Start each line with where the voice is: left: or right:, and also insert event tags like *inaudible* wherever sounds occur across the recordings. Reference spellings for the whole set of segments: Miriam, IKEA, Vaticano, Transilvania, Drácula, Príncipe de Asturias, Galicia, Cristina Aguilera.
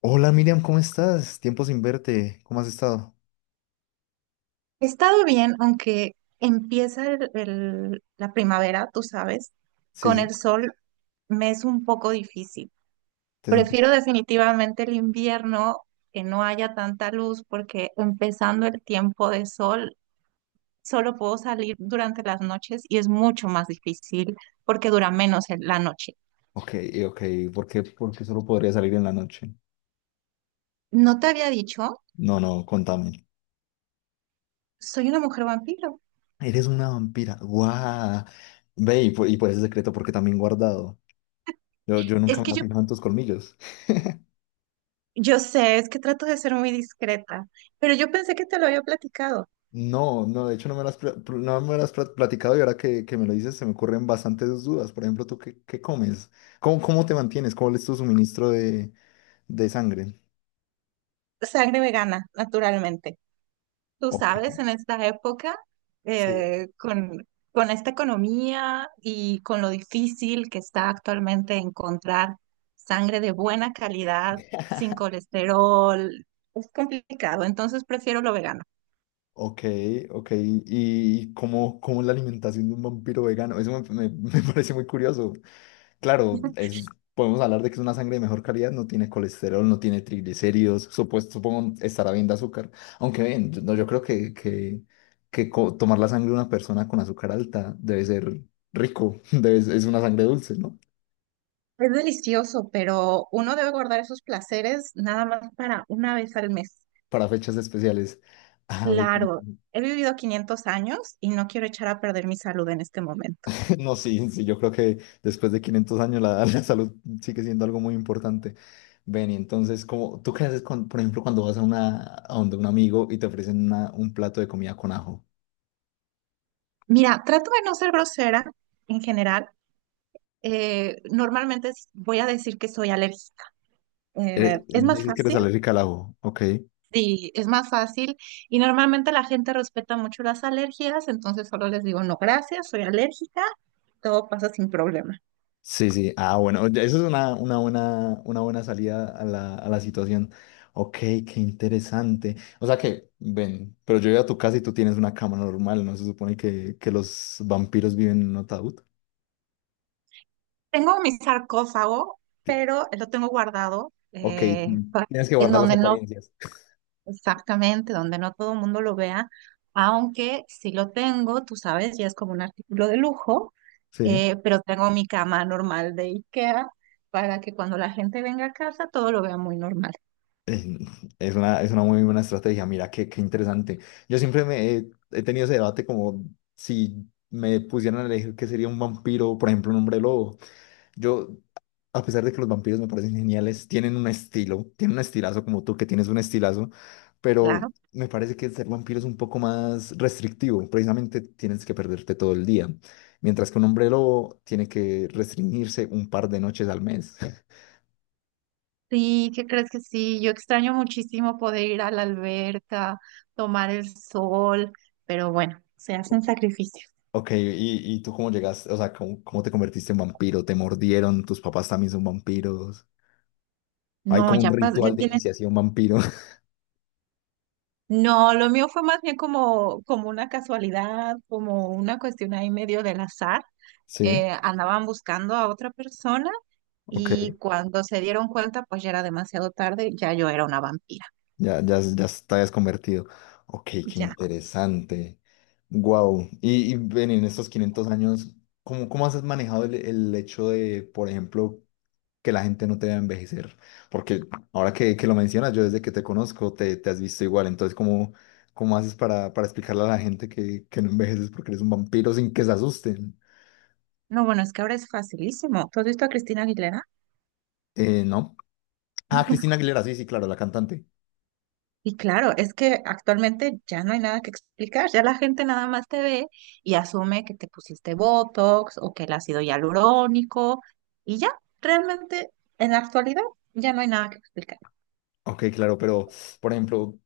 left: Hola Miriam, ¿cómo estás? Tiempo sin verte. ¿Cómo has estado?
right: He estado bien, aunque empieza la primavera, tú sabes,
left: Sí,
right: con
left: sí.
right: el sol me es un poco difícil.
left: Te es un poco-
right: Prefiero definitivamente el invierno, que no haya tanta luz, porque empezando el tiempo de sol, solo puedo salir durante las noches y es mucho más difícil porque dura menos la noche.
left: Ok, ok. ¿Por qué? Porque solo podría salir en la noche.
right: ¿No te había dicho?
left: No, no, contame.
right: Soy una mujer vampiro.
left: Eres una vampira. ¡Guau! Ve, y pues ese secreto, porque también guardado. Yo
right: Es
left: nunca
right: que
left: me he fijado en tus colmillos.
right: yo sé, es que trato de ser muy discreta, pero yo pensé que te lo había platicado.
left: No, no, de hecho no me lo has, no me lo has platicado y ahora que me lo dices se me ocurren bastantes dudas. Por ejemplo, ¿tú qué comes? ¿Cómo te mantienes? ¿Cómo es tu suministro de sangre?
right: Sangre vegana, naturalmente. Tú
left: Ok.
right: sabes, en esta época,
left: Sí.
right: eh, con, con esta economía y con lo difícil que está actualmente encontrar sangre de buena calidad, sin colesterol, es complicado, entonces prefiero lo vegano.
left: Ok, ok. ¿Y cómo es la alimentación de un vampiro vegano? Eso *laughs* me parece muy curioso. Claro, es, podemos hablar de que es una sangre de mejor calidad, no tiene colesterol, no tiene triglicéridos, supuesto, supongo estará bien de azúcar. Aunque bien, no, yo creo que tomar la sangre de una persona con azúcar alta debe ser rico, *laughs* debe, es una sangre dulce, ¿no?
right: Es delicioso, pero uno debe guardar esos placeres nada más para una vez al mes.
left: Para fechas especiales. Ah, ve que-
right: Claro, he vivido 500 años y no quiero echar a perder mi salud en este momento.
left: No, sí, sí, yo creo que después de 500 años la, *laughs* la salud sigue siendo algo muy importante. Ven, y entonces, como, ¿tú qué haces con, por ejemplo, cuando vas a una, a donde un amigo y te ofrecen un plato de comida con ajo?
right: Mira, trato de no ser grosera en general, normalmente voy a decir que soy alérgica. Es más
left: Dices que eres
right: fácil,
left: alérgica al ajo, ¿ok?
right: sí, es más fácil. Y normalmente la gente respeta mucho las alergias, entonces solo les digo, no, gracias, soy alérgica, todo pasa sin problema.
left: Sí, sí, ah, bueno, ya eso es una buena salida a a la situación. Ok, qué interesante. O sea que, ven, pero yo voy a tu casa y tú tienes una cama normal, ¿no? Se supone que los vampiros viven en un ataúd.
right: Tengo mi sarcófago, pero lo tengo guardado,
left: Ok,
right: pa-
left: tienes que
right: en
left: guardar las
right: donde no
left: apariencias.
right: Exactamente, donde no todo el mundo lo vea, aunque si lo tengo, tú sabes, ya es como un artículo de lujo,
left: Sí,
right: pero tengo mi cama normal de IKEA para que cuando la gente venga a casa todo lo vea muy normal,
left: eh, es una muy buena estrategia. Mira, qué interesante. Yo siempre he tenido ese debate como si me pusieran a elegir qué sería un vampiro, por ejemplo, un hombre lobo. Yo, a pesar de que los vampiros me parecen geniales, tienen un estilo, tienen un estilazo como tú que tienes un estilazo, pero
right: claro.
left: me parece que ser vampiro es un poco más restrictivo. Precisamente tienes que perderte todo el día, mientras que un hombre lobo tiene que restringirse un par de noches al mes.
right: Sí, ¿qué crees que sí? Yo extraño muchísimo poder ir a la alberca, tomar el sol, pero bueno, se hacen
left: *laughs*
right: sacrificios.
left: Ok, y tú cómo llegaste? O sea, cómo te convertiste en vampiro? ¿Te mordieron? ¿Tus papás también son vampiros? Hay
right: No,
left: como un
right: ya
left: ritual de
right: tienen.
left: iniciación vampiro. *laughs*
right: No, lo mío fue más bien como una casualidad, como una cuestión ahí medio del azar.
left: Sí,
right: Eh, andaban buscando a otra persona
left: ok.
right: y cuando se dieron cuenta, pues ya era demasiado tarde, ya yo era una vampira.
left: Ya, ya, ya te habías convertido. Ok, qué
right: Ya.
left: interesante. Wow. Y ven, en estos 500 años, cómo has manejado el hecho de, por ejemplo, que la gente no te vea envejecer. Porque ahora que lo mencionas, yo desde que te conozco te has visto igual. Entonces, ¿cómo, cómo haces para explicarle a la gente que no envejeces porque eres un vampiro sin que se asusten?
right: No, bueno, es que ahora es facilísimo. ¿Tú has visto a Cristina Aguilera?
left: ¿No? Ah, Cristina
right: *laughs*
left: Aguilera, sí, sí, claro, la cantante.
right: Y claro, es que actualmente ya no hay nada que explicar, ya la gente nada más te ve y asume que te pusiste Botox o que el ácido hialurónico, y ya, realmente en la actualidad ya no hay nada que explicar.
left: Ok, claro, pero, por ejemplo,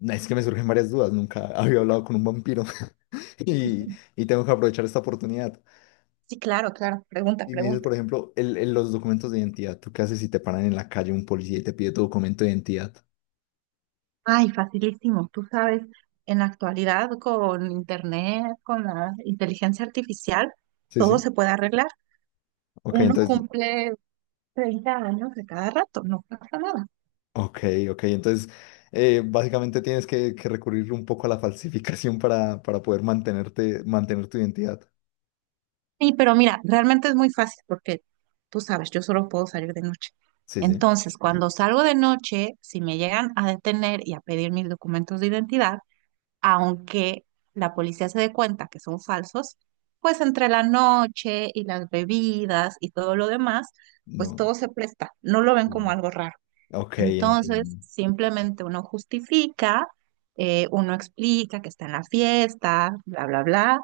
left: es que me surgen varias dudas. Nunca *laughs* había hablado con un vampiro *laughs* y, y tengo que aprovechar esta oportunidad.
right: Sí, claro, claro, pregunta,
left: Y me dices,
right: pregunta.
left: por ejemplo, los documentos de identidad. ¿Tú qué haces si te paran en la calle un policía y te pide tu documento de identidad?
right: Ay, facilísimo. Tú sabes, en la actualidad con internet, con la inteligencia artificial,
left: Sí,
right: todo
left: sí.
right: se puede arreglar.
left: Ok,
right: Uno
left: entonces
right: cumple 30 años de cada rato, no pasa nada.
left: Ok, ok. Entonces, básicamente tienes que recurrir un poco a la falsificación para poder mantenerte, mantener tu identidad.
right: Sí, pero mira, realmente es muy fácil porque tú sabes, yo solo puedo salir de noche.
left: Sí, sí.
right: Entonces, cuando salgo de noche, si me llegan a detener y a pedir mis documentos de identidad, aunque la policía se dé cuenta que son falsos, pues entre la noche y las bebidas y todo lo demás, pues
left: No.
right: todo se presta, no lo ven como
left: Mm.
right: algo raro.
left: Ok,
right: Entonces,
left: entiendo.
right: simplemente uno justifica, uno explica que está en la fiesta, bla, bla, bla,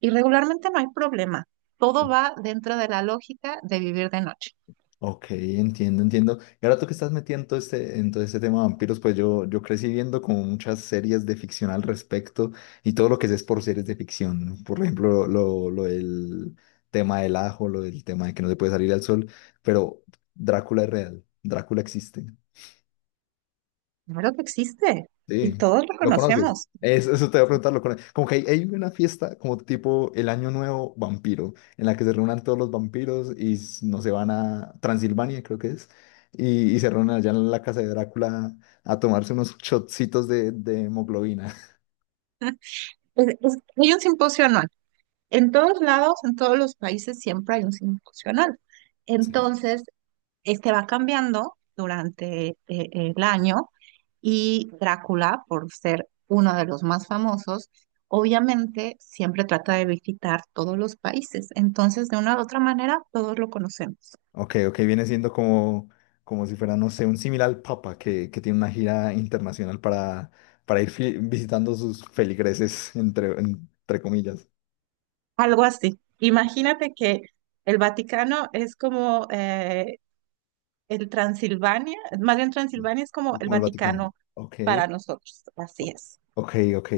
right: y regularmente no hay problema. Todo va dentro de la lógica de vivir de noche.
left: Ok, entiendo, entiendo. Y ahora tú que estás metido en en todo este tema de vampiros, pues yo crecí viendo como muchas series de ficción al respecto y todo lo que sé es por series de ficción. ¿No? Por ejemplo, lo del tema del ajo, lo del tema de que no se puede salir al sol, pero Drácula es real, Drácula existe.
right: Claro que existe y
left: Sí,
right: todos lo
left: ¿lo conoces?
right: conocemos.
left: Eso, te voy a preguntar, ¿lo conoces? Como que hay una fiesta como tipo el Año Nuevo Vampiro, en la que se reúnen todos los vampiros y no se van a Transilvania, creo que es, y se reúnen allá en la casa de Drácula a tomarse unos shotcitos de hemoglobina. *laughs*
right: Es- hay un simposio anual. En todos lados, en todos los países, siempre hay un signo funcional.
left: Sí.
right: Entonces, este va cambiando durante el año, y Drácula, por ser uno de los más famosos, obviamente siempre trata de visitar todos los países. Entonces, de una u otra manera, todos lo conocemos.
left: Ok, ok, viene siendo como, como si fuera, no sé, un similar al Papa que tiene una gira internacional para ir visitando sus feligreses, entre, entre comillas.
right: Algo así. Imagínate que el Vaticano es como El Transilvania, más bien
left: Sí,
right: Transilvania es como
left: es
right: el
left: como el Vaticano.
right: Vaticano
left: Ok.
right: para nosotros, así es.
left: Ok, ok,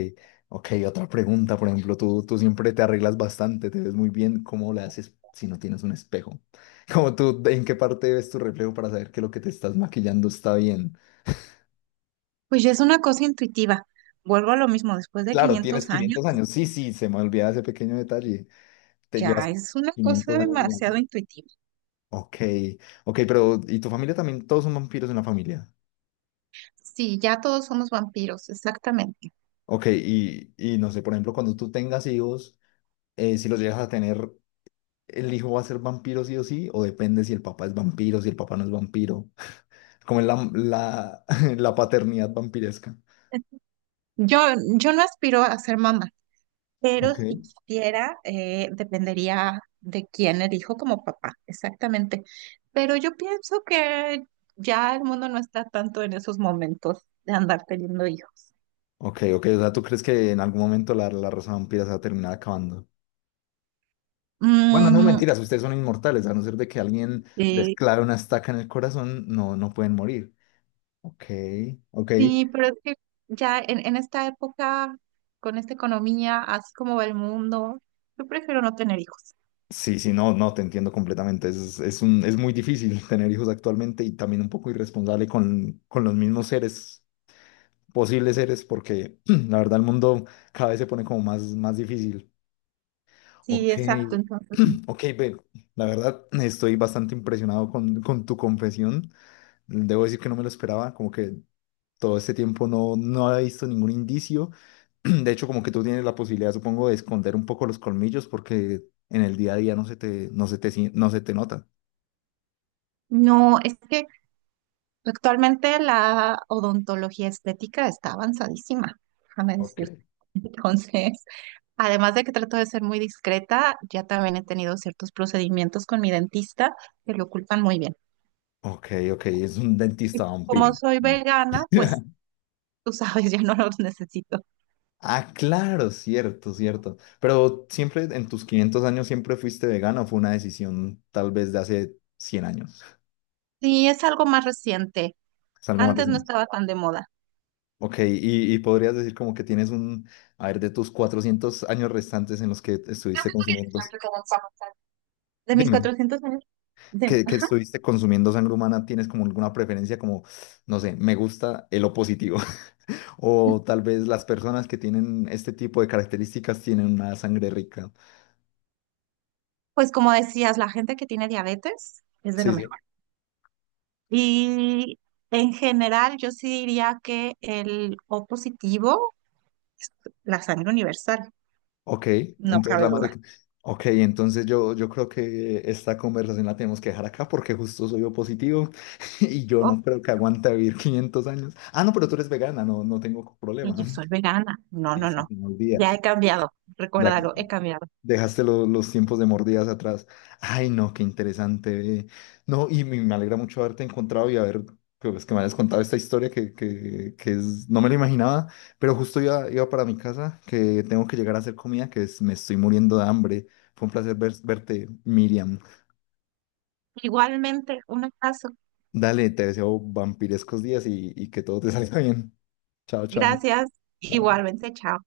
left: ok. Otra pregunta, por ejemplo, tú siempre te arreglas bastante, te ves muy bien. ¿Cómo le haces si no tienes un espejo? *laughs* Como tú, ¿en qué parte ves tu reflejo para saber que lo que te estás maquillando está bien?
right: Pues ya es una cosa intuitiva. Vuelvo a lo mismo, después de
left: Claro, tienes
right: 500 años,
left: 500 años. Sí, sí, se me olvidaba ese pequeño detalle. Te llevas
right: ya es una cosa
left: 500 años en la
right: demasiado
left: vida.
right: intuitiva.
left: Ok, ok, pero ¿y tu familia también? Todos son vampiros en la familia.
right: Sí, ya todos somos vampiros, exactamente.
left: Ok, y no sé, por ejemplo, cuando tú tengas hijos, si los llegas a tener, el hijo va a ser vampiro sí o sí, o depende si el papá es vampiro, si el papá no es vampiro, como es *laughs* la paternidad vampiresca.
right: Yo, yo no aspiro a ser mamá, pero
left: Ok.
right: si quisiera, dependería de quién elijo como papá, exactamente. Pero yo pienso que ya el mundo no está tanto en esos momentos de andar teniendo hijos.
left: Ok, ok, o sea, ¿tú crees que en algún momento la raza vampira se va a terminar acabando? Bueno, no
right: Mm,
left: mentiras, ustedes son inmortales, a no ser de que alguien les
right: eh,
left: clave una estaca en el corazón, no, no pueden morir. Ok, ok.
right: sí, pero es que ya en esta época, con esta economía, así como va el mundo, yo prefiero no tener hijos.
left: Sí, sí, no, no, te entiendo completamente. Es muy difícil *laughs* tener hijos actualmente y también un poco irresponsable con los mismos seres posibles seres porque *clears throat* la verdad el mundo cada vez se pone como más, más difícil.
right: Sí,
left: Ok,
right: exacto. Entonces,
left: *clears throat* ok, ve, la verdad estoy bastante impresionado con tu confesión. Debo decir que no me lo esperaba, como que todo este tiempo no, no había visto ningún indicio. *clears throat* De hecho, como que tú tienes la posibilidad, supongo, de esconder un poco los colmillos porque en el día a día no se te, no se te nota.
right: no, es que actualmente la odontología estética está avanzadísima, déjame
left: Ok.
right: decirte. *laughs* Entonces, además de que trato de ser muy discreta, ya también he tenido ciertos procedimientos con mi dentista que lo ocultan muy bien.
left: Ok, ok, es un
right: Y
left: dentista vampiro.
right: como soy vegana, pues
left: *laughs*
right: tú sabes, *laughs* ya no los necesito.
left: Ah, claro, cierto, cierto. Pero siempre en tus 500 años siempre fuiste vegano, ¿o fue una decisión tal vez de hace 100 años?
right: Sí, es algo más reciente.
left: Es algo más
right: Antes no
left: reciente.
right: estaba tan de moda.
left: Ok, y podrías decir como que tienes un, a ver, de tus 400 años restantes en los que estuviste consumiendo,
right: ¿Cuánto queda en sábado? De mis
left: dime,
right: 400 años, de-
left: que
right: ajá.
left: estuviste consumiendo sangre humana, ¿tienes como alguna preferencia como, no sé, me gusta el O positivo? *laughs* O tal vez las personas que tienen este tipo de características tienen una sangre rica.
right: Pues como decías, la gente que tiene diabetes es de lo
left: Sí Sí,
right: mejor. Y en general, yo sí diría que el O positivo es la sangre universal,
left: Ok,
right: no
left: entonces
right: cabe
left: la madre...
right: duda.
left: Ok, entonces yo creo que esta conversación la tenemos que dejar acá porque justo soy yo positivo *laughs* y yo
right: Oh,
left: no creo que aguante vivir *laughs* 500 años. Ah, no, pero tú eres vegana, no, no tengo
right: y
left: problema.
right: yo soy
left: *laughs*
right: vegana. No,
left: Sí,
right: no,
left: sí,
right: no.
left: se me olvida.
right: Ya he cambiado,
left: Ya
right: recuérdalo, he cambiado.
left: Dejaste los tiempos de mordidas atrás. Ay, no, qué interesante. Ve. No, y me alegra mucho haberte encontrado y haber, pues, que me hayas contado esta historia que es, no me lo imaginaba, pero justo iba, iba para mi casa, que tengo que llegar a hacer comida, me estoy muriendo de hambre. Fue un placer verte, Miriam.
right: Igualmente, un abrazo.
left: Dale, te deseo vampirescos días y que todo te *laughs* salga bien. Chao, chao.
right: Gracias.
left: Chao.
right: Igualmente, chao.